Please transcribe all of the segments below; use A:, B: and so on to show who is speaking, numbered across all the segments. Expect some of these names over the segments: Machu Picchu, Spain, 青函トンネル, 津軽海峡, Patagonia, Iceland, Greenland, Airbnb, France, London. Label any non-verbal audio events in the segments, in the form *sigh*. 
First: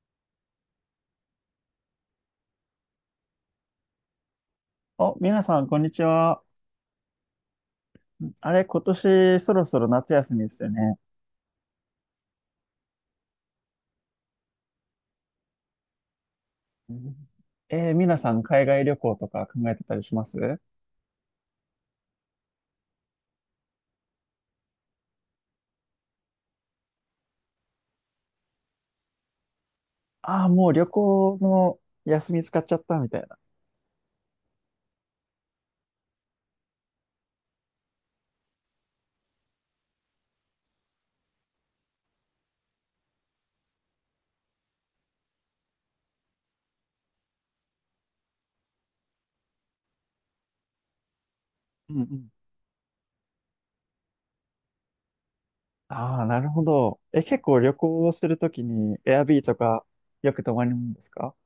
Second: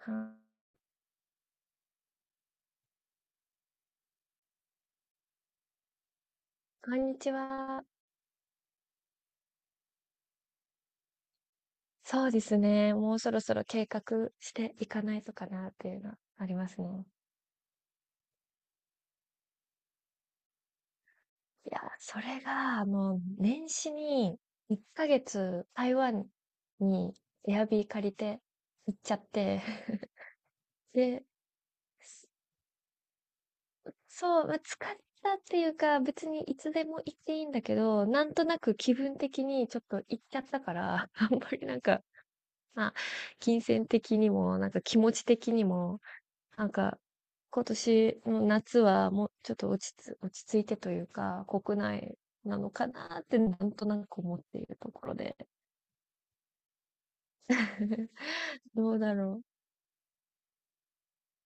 A: は
B: お、皆さん、こんにちは。
A: こんにちは。
B: あれ、今年そろそろ夏休みですよね。
A: そうですね。もうそろそろ計画していかないとかなっていうのはあります
B: う
A: ね。
B: ん。皆さん、海外旅行とか考えてたりします？
A: いや、それが、もう年始に1ヶ月台湾にエアビー借りて行っちゃって
B: ああー、もう旅
A: *laughs* で、
B: 行の
A: す
B: 休み使っちゃったみたいな。
A: そう、まあ、疲れたっていうか、別にいつでも行っていいんだけど、なんとなく気分的にちょっと行っちゃったから、*laughs* あんまりなんか、まあ、金銭的にも、なんか気持ち的にも、なんか、今年の夏はもうちょっと落ち着いてというか、国
B: うんう
A: 内
B: ん。
A: なのかなってなんとなく思っているところで。
B: ああ、なるほど。え、結構旅行を
A: *laughs*
B: するとき
A: ど
B: に、
A: うだ
B: エアビ
A: ろう。
B: ーとかよく泊まるんですか？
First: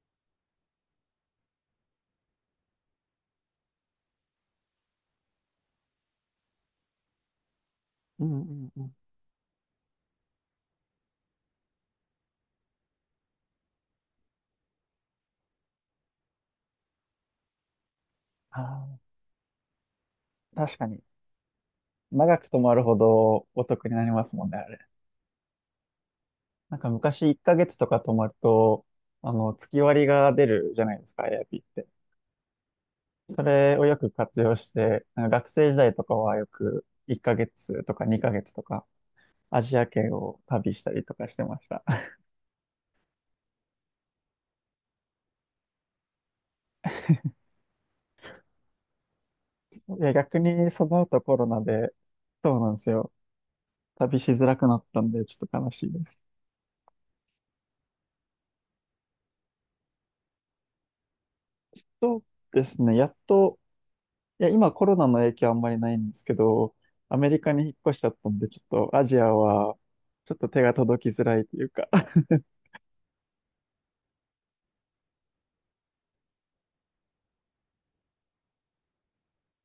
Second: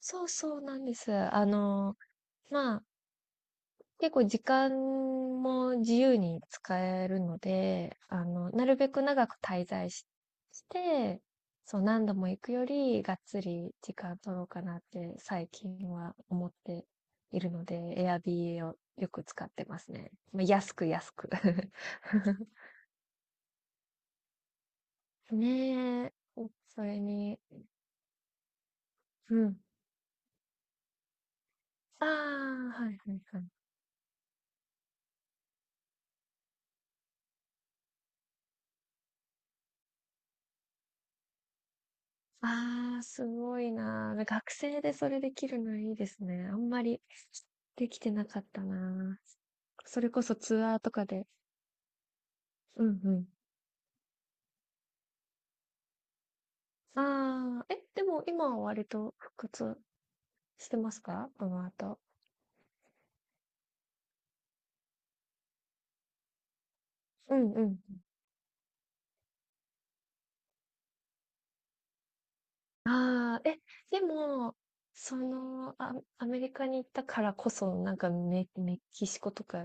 A: そうそうなんです。あの、まあ、結構時間も自由に使えるので、
B: う
A: あ
B: ん
A: の、
B: う
A: な
B: ん
A: る
B: う
A: べ
B: ん。
A: く長く滞在し、して、そう、何度も行くより、がっつり時間取ろうかなって最近は思っているので、Airbnb を
B: あ
A: よく使ってますね。まあ、
B: あ
A: 安
B: 確か
A: く
B: に。
A: 安く
B: 長く
A: *laughs*
B: 泊まるほどお得になりますもんね、あれ。
A: ねえ、*laughs*
B: なん
A: そ
B: か
A: れ
B: 昔1
A: に、
B: ヶ月とか泊まると、
A: うん。
B: 月割りが出るじゃないですか、エアビーって。
A: ああ、はいはいは
B: そ
A: い。
B: れをよく活用して、学生時代とかはよく1ヶ月とか2ヶ月とかアジア圏を旅したりとかしてました。
A: ああ、すごいなー。学生でそれできるのいいですね。あんまりできてなかったなー。
B: *laughs* い
A: それ
B: や、
A: こそ
B: 逆
A: ツ
B: に
A: アー
B: そ
A: と
B: の
A: か
B: 後
A: で。
B: コロナで、そうなんで
A: う
B: す
A: んう
B: よ。
A: ん。
B: 旅しづらくなったんで、ちょっと悲しいです。
A: ああ、え、でも今は割と復活してますか、この後。
B: そうですね、やっと、いや、今コロナの影響あんまりないんですけど、アメ
A: う
B: リカ
A: んう
B: に引っ
A: ん。
B: 越しちゃったんで、ちょっとアジアは、ちょっと手が届きづらいというか。*laughs*
A: ああ、え、でも、その、あ、アメリカに行ったからこそ、なんかメキシコとか、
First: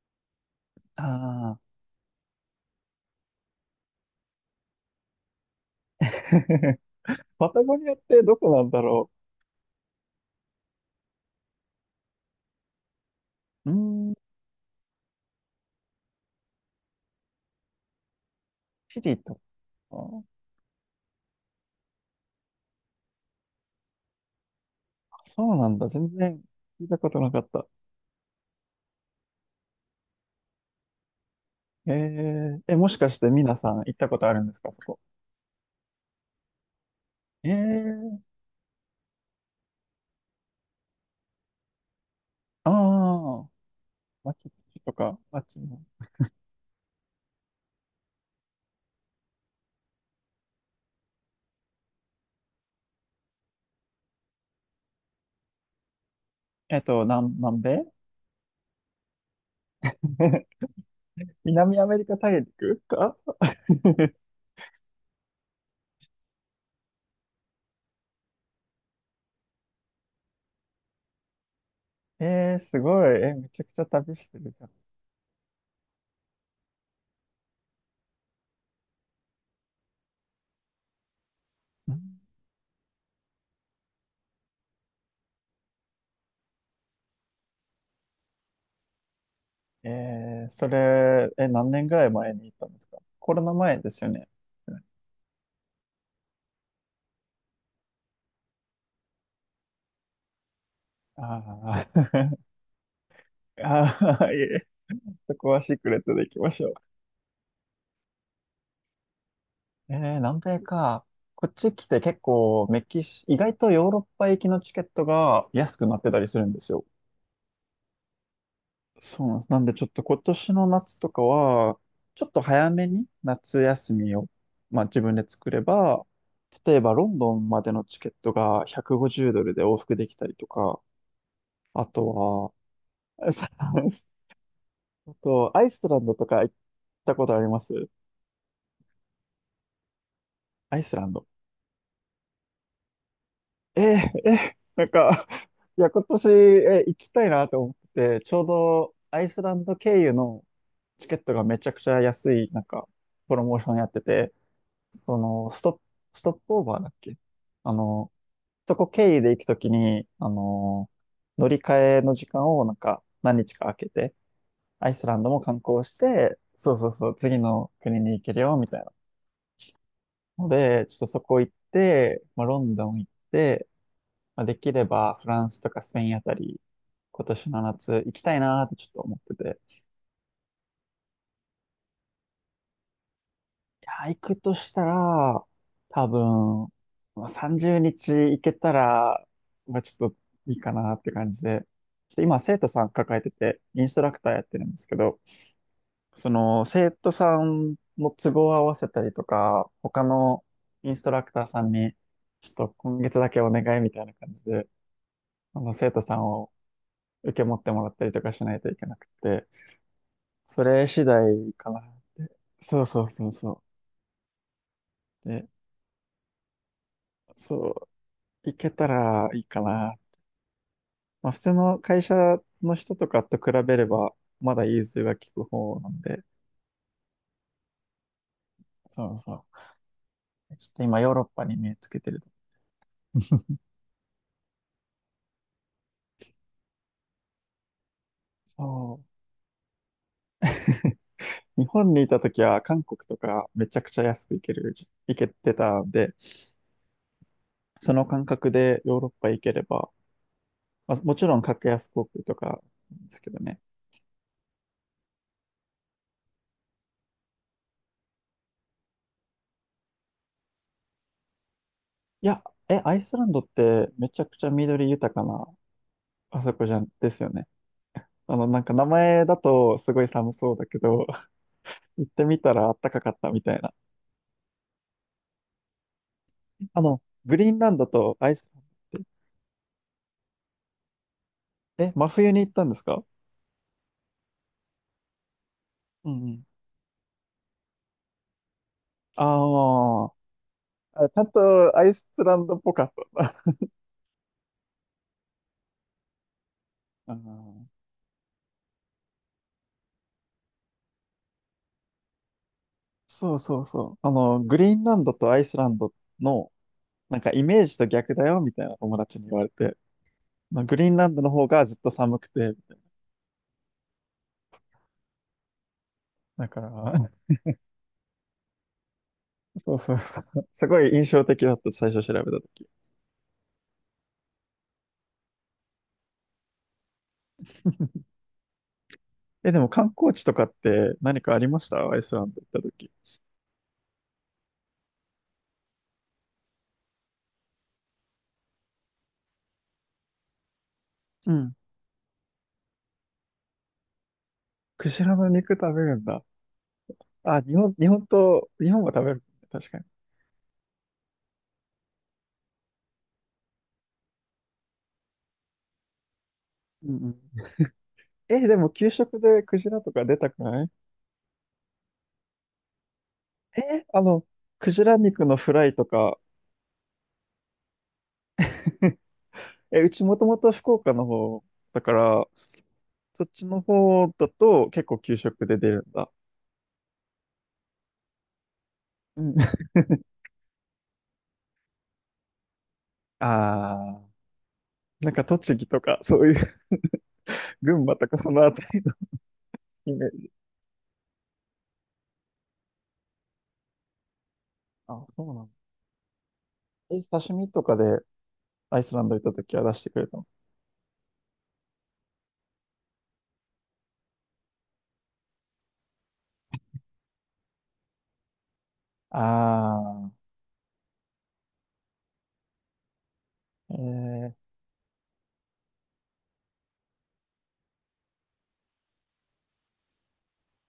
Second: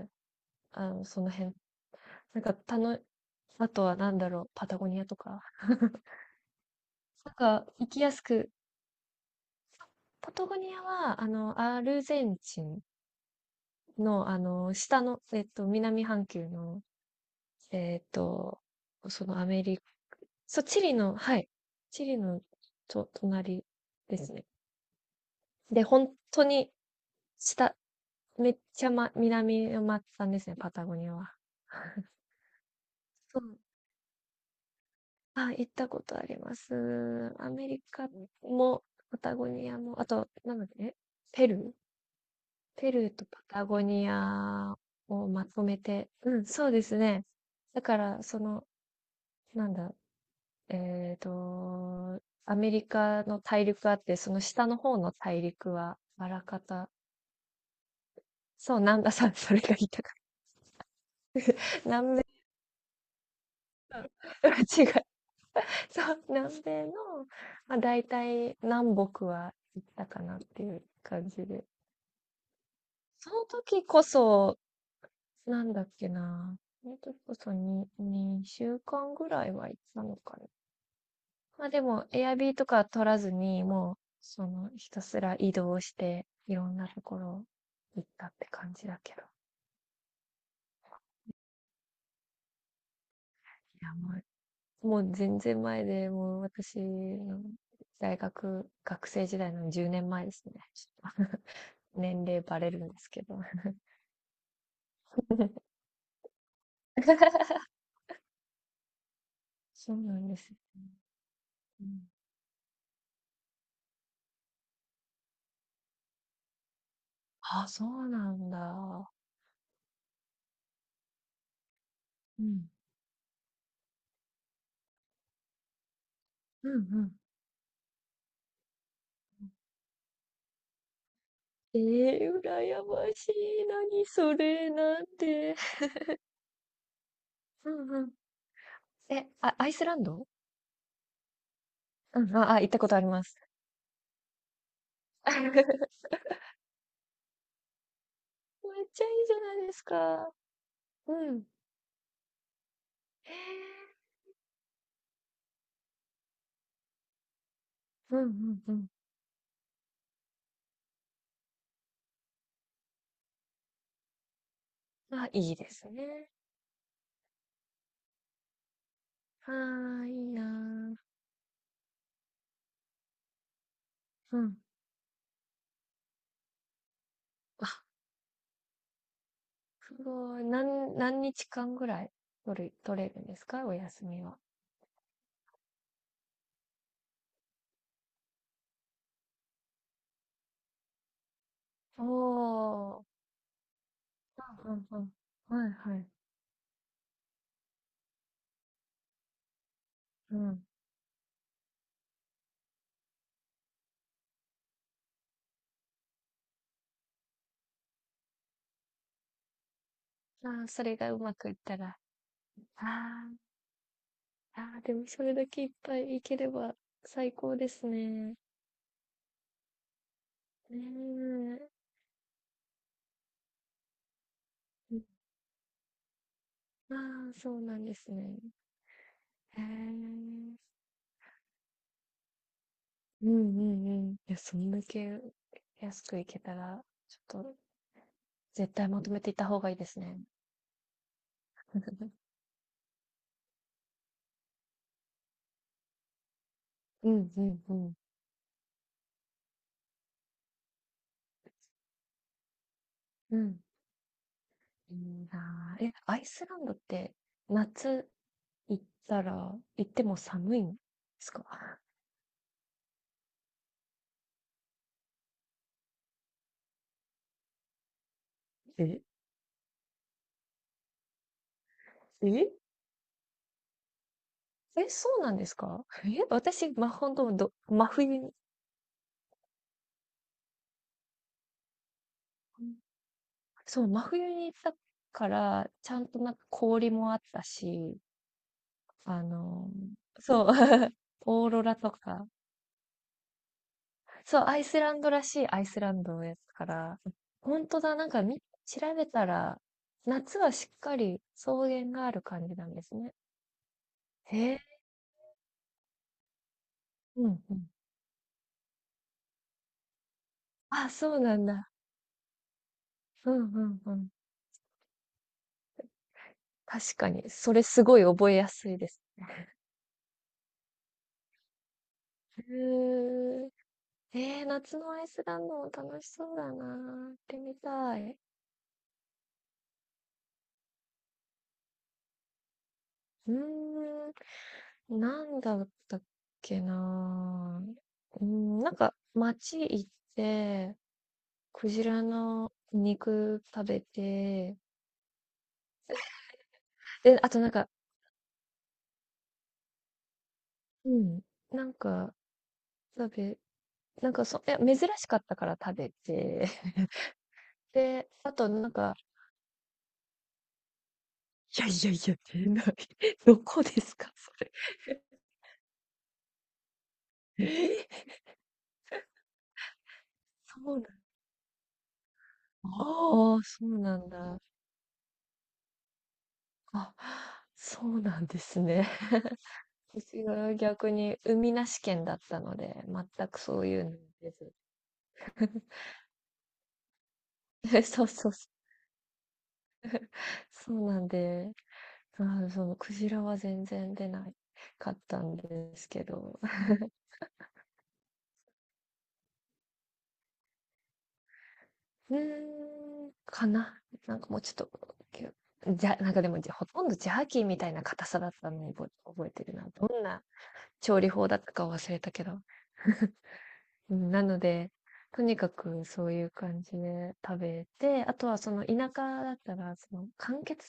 A: あの、その
B: あ
A: 辺、
B: あ。
A: なんか、たの、あとはなんだろう、パタゴニアとか、*laughs*
B: *laughs*
A: なん
B: パタ
A: か、
B: ゴ
A: 行
B: ニアっ
A: きやす
B: てど
A: く。
B: こなんだろ
A: パタゴニアは、あの、アルゼンチン
B: う。うーん、
A: の、あの、下の、えっと、南半球の、えっと、
B: チリ
A: その
B: と。
A: アメリカ、
B: あー
A: そう、チリの、はい、チリのと、隣ですね。
B: そうなん
A: で、
B: だ。全
A: 本
B: 然
A: 当に
B: 聞いたことなかった。
A: 下、めっちゃ、ま、南の松たんですね、パタゴニアは。
B: え
A: *laughs*
B: え、もしかして
A: そ
B: 皆
A: う。
B: さん行ったことあるんですか、そこ？
A: あ、行ったことあります。
B: え
A: アメリカ
B: ー、
A: も、パタゴニアも、あと、なんだっけ、ペルー
B: あ
A: ペルーとパ
B: あ、
A: タゴニ
B: マチュピ
A: ア
B: チュとか、
A: を
B: マ
A: ま
B: チ
A: と
B: ュ
A: め
B: も。
A: て、うん、そうですね。だから、その、なんだ、えっと、アメリカの大陸あって、その下の方の大陸は、あらかた、
B: 南米。
A: そう、南んさん、それが言いたかっ
B: *laughs*
A: た。
B: 南
A: *laughs*
B: アメリカ
A: 南米、
B: 大陸か。 *laughs*
A: *laughs* 違う。そう、南米の、まあ、大体南北は行ったかなっていう感じで。
B: すごい。
A: そ
B: え、
A: の
B: めちゃくちゃ
A: 時こ
B: 旅してる
A: そ、
B: じゃん。
A: なんだっけな。その時こそに2週間ぐらいは行ったのか。まあ、で
B: う
A: も、
B: ん。
A: エアビーとか取らずに、もう、その、ひたすら移動して、いろんなところ行ったって感じだけど。
B: それ、え、何年ぐらい前に行ったんですか？コロナ前
A: い
B: で
A: や、
B: すよ
A: も
B: ね。
A: う、もう全然前で、もう私の大学、学生時代の10年前ですね。ちょっ
B: ああ、
A: と年
B: *laughs*
A: 齢バレるんですけど。
B: ああ、いえ、そこは
A: *laughs*
B: シークレットで行きましょう。
A: そうなんで
B: 南
A: すよ
B: 米
A: ね。
B: か。こっち
A: う
B: 来て
A: ん。
B: 結構メキシ、意外とヨーロッパ行きのチケットが安くなってたりするんですよ。
A: あ、そうなんだ。
B: そうなんです。なんでちょっと今年の夏とかは、ちょっと
A: うん。
B: 早めに夏休みを、まあ自分で作れば、
A: うん
B: 例
A: う
B: えばロ
A: ん。
B: ンドンまでのチケットが150ドルで往復できたりとか、
A: え
B: あと
A: 羨ま
B: は、
A: しい。何
B: *laughs*
A: それ、なん
B: あ
A: て。
B: とアイスランドとか行ったことありま
A: う
B: す？
A: ん。え、あ、アイスランド。
B: アイスランド。
A: うん、あ、行ったことあります。
B: え、え、なんか、いや、今
A: *laughs*
B: 年、え、行きたいなと思ってて、ちょう
A: めっ
B: ど
A: ちゃい
B: ア
A: い
B: イ
A: じゃ
B: スラ
A: な
B: ン
A: いで
B: ド
A: す
B: 経由
A: か。
B: のチケ
A: う
B: ットが
A: ん。
B: めちゃくちゃ安い、なんか、
A: へ
B: プロモーションやっ
A: え。
B: てて、その、ストップオーバーだっけ？あの、
A: うんうんう
B: そ
A: ん。
B: こ経由で行くときに、乗り換えの時間をなんか、何日か空けて、アイスラン
A: あ、
B: ドも
A: いい
B: 観
A: で
B: 光
A: す
B: し
A: ね。
B: て、そうそうそう、次の国に行けるよ、みたいな。
A: はあ、いい
B: ので、ちょ
A: な
B: っとそこ行って、まあ、ロンドン行って、
A: ー。う
B: まあ、
A: ん。
B: できればフランスとかスペインあたり、今年の
A: あ、
B: 夏行きたいなーってちょっと思ってて。
A: すごい。何日間ぐらい取れるんですか、お
B: い
A: 休
B: やー、行
A: み
B: く
A: は。
B: としたら、多分、まあ、30日行けたら、まあ、ちょっといいかなって感じで。
A: お
B: ちょっと今、生徒さん抱え
A: ー。
B: てて、インストラクターやってる
A: う
B: ん
A: ん
B: ですけ
A: うんうん。
B: ど、
A: はいはい。
B: その生徒さんの都合を合わせたりとか、他
A: う
B: の
A: ん。
B: インストラクターさんに、ちょっと今月だけお願いみたいな感じで、あの生徒さんを受け持ってもらったりとかしないといけなくて、
A: あ
B: そ
A: ー、そ
B: れ
A: れ
B: 次
A: がうまく
B: 第
A: いっ
B: か
A: た
B: な。
A: ら。
B: そう
A: あ
B: そうそうそ
A: ー、あー、でもそ
B: う。
A: れだ
B: で、
A: けいっぱい行ければ最高で
B: そ
A: すね。
B: う、いけたらいいかな。まあ普通
A: ねえ。
B: の会社の人とかと比べれば、まだ融通が利く方なんで、
A: ああ、そうなんですね。
B: そうそ
A: へえ。
B: う。ちょっと今ヨーロッパに目つけてる。
A: うん
B: *laughs*
A: うんうん。いや、そんだけ安く行けたら、ちょっと絶対
B: そ
A: まとめていった方がいいですね。
B: う。日本にいた
A: *laughs*
B: 時は韓国とかめちゃくちゃ安く行けてたんで、
A: うんうんう
B: そ
A: ん。
B: の感覚でヨーロッパ行ければ、まあ、もちろん格安航空とかですけ
A: う
B: ど
A: ん。
B: ね。
A: いいなあ。え、アイスランドって夏行っても寒いんですか？
B: いや、え、アイスランドってめちゃくちゃ緑豊かなあそこじゃん、ですよね。なんか名
A: え、
B: 前だとすごい寒そうだけど、*laughs* 行ってみ
A: え、
B: たらあったかかったみたいな。
A: え、そうなんですか？え、私、
B: あ
A: ま、
B: の、
A: 本当
B: グリー
A: ど、
B: ンランド
A: 真
B: と
A: 冬
B: ア
A: に、
B: イスランドって、え、真冬に行ったんですか？
A: そう、真冬に行ったから、ちゃん
B: うん
A: と
B: う
A: なんか
B: ん。
A: 氷もあったし、あ
B: あ
A: の、
B: ー
A: そう、*laughs*
B: あ、ちゃん
A: オーロ
B: と
A: ラ
B: ア
A: と
B: イス
A: か。
B: ランドっぽかったな。*laughs*
A: そう、アイスランドらしいアイスランドのやつから、
B: あー
A: 本当だ、なんか調べたら、夏はしっかり草原がある感じなんですね。
B: そうそうそう。
A: へ
B: グ
A: え、
B: リーンランドとアイスランドの、なん
A: う
B: かイ
A: んう
B: メー
A: ん。
B: ジと逆だよみたいな友達に言われて、まあ、グリ
A: あ、
B: ーンラ
A: そ
B: ン
A: う
B: ドの
A: なん
B: 方が
A: だ。
B: ずっと寒くて、
A: うんうんうん。
B: だから、
A: 確かに、それすごい覚えやすいです。
B: *laughs* そうそうそう、すごい印象的だった、最初調べた
A: へ
B: 時。
A: え、夏のアイスランドも楽しそうだな。行ってみたい。
B: え、でも観光地とかって何かありました？アイスランド行った時。
A: うーん。なんだったっけなぁ。うん、なんか街行って、
B: うん。
A: クジラの肉食べて、
B: クジラの肉食べるんだ。
A: で、あ
B: あ、
A: となんか、
B: 日本は食べるね。確かに。
A: うん、なんか食べ、なんかいや、珍しかったから食べて、
B: うん
A: *laughs*
B: うん。
A: で、あ
B: え、
A: と
B: で
A: な
B: も
A: ん
B: 給
A: か、
B: 食でクジラとか出たくない？
A: いやいやいや、出ない。*laughs* どこで
B: え、
A: すか、それ。
B: クジラ肉のフライとか、
A: え
B: え、うちもとも
A: *laughs*
B: と
A: そ
B: 福
A: うなん、
B: 岡の方だから、そっ
A: ああ、
B: ちの
A: そうな
B: 方
A: ん
B: だ
A: だ。
B: と結構給食で出るんだ。
A: あ、そうなんですね。
B: うん。*laughs*
A: 私は逆に海なし県だったので、全くそういうの
B: ああ、
A: 出ず。
B: なんか
A: *laughs* え、そうそうそう。そうなんで、あーそのクジラは全然出ないかったんですけど、
B: アイスランド行った時は出してくれたの？
A: うーん、かな。なんかもうちょっと、きゅじゃ、なんかでもじゃほとんどジャーキーみたいな硬さだったのを覚えてるな。どん
B: ああ、
A: な調理法だったか忘れたけど。うん、な
B: え
A: の
B: え。
A: で、とにかくそういう感じで食べて、あとはその田舎だったら、その間欠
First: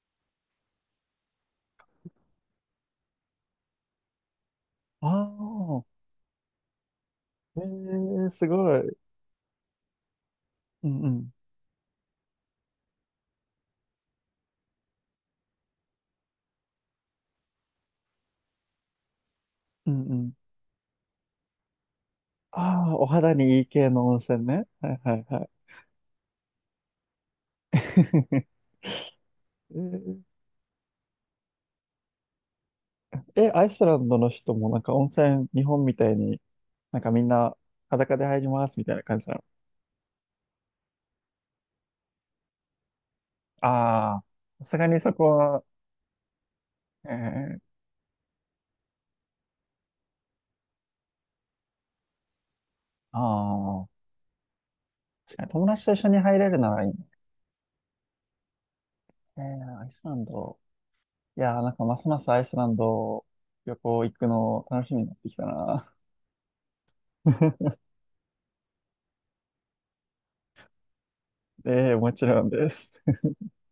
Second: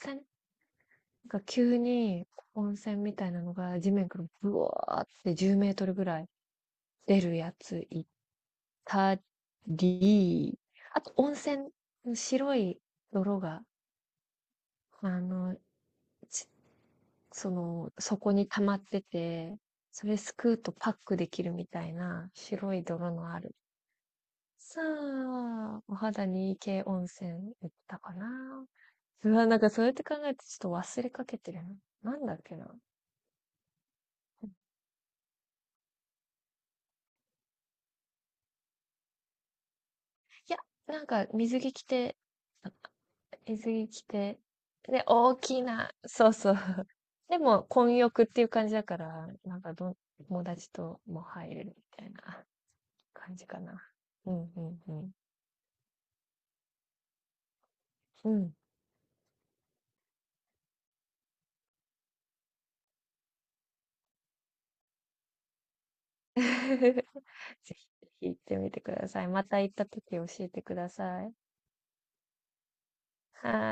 A: なんか急に温泉みたいなのが地面からブワーっ
B: あ
A: て10メー
B: あ、
A: トルぐらい出るや
B: え
A: つい
B: えすごい。
A: たり、
B: うん
A: あ
B: う
A: と
B: ん、
A: 温泉の白い泥が、あの、ちその、底に溜まってて、
B: うん
A: そ
B: う
A: れ
B: ん。
A: すくうとパックできるみたいな白い
B: ああ、お
A: 泥の
B: 肌
A: ある。
B: にいい系の温泉ね。
A: さ
B: はいはいはい。
A: あ、お肌にいい系温泉行ったか
B: *laughs*
A: な。うわ、なんか
B: え
A: そうやって考
B: ー
A: えてちょっと忘れかけてるな。なんだっけな。
B: え、アイスランドの人もなんか温泉、日本みたいになんかみんな裸で入りますみたいな感じなの？
A: いや、なんか水着着て、水着着
B: ああ、
A: て、
B: さすがに
A: で、
B: そこ
A: 大き
B: は、
A: な、そうそう。*laughs*
B: え
A: で
B: ー、
A: も、混浴っていう感じだから、なんか友達とも入れるみたいな感じかな。
B: ああ、
A: うんうんうん。
B: 確かに友達と一緒に入れるならいいね。
A: うん。
B: アイスランド。いやー、なんかますますアイスランド旅行行くの楽しみになってきたな。
A: *laughs* ぜひ
B: *laughs*
A: ぜひ行ってみてください。また行った時教えてください。
B: で、もちろんです。
A: はい。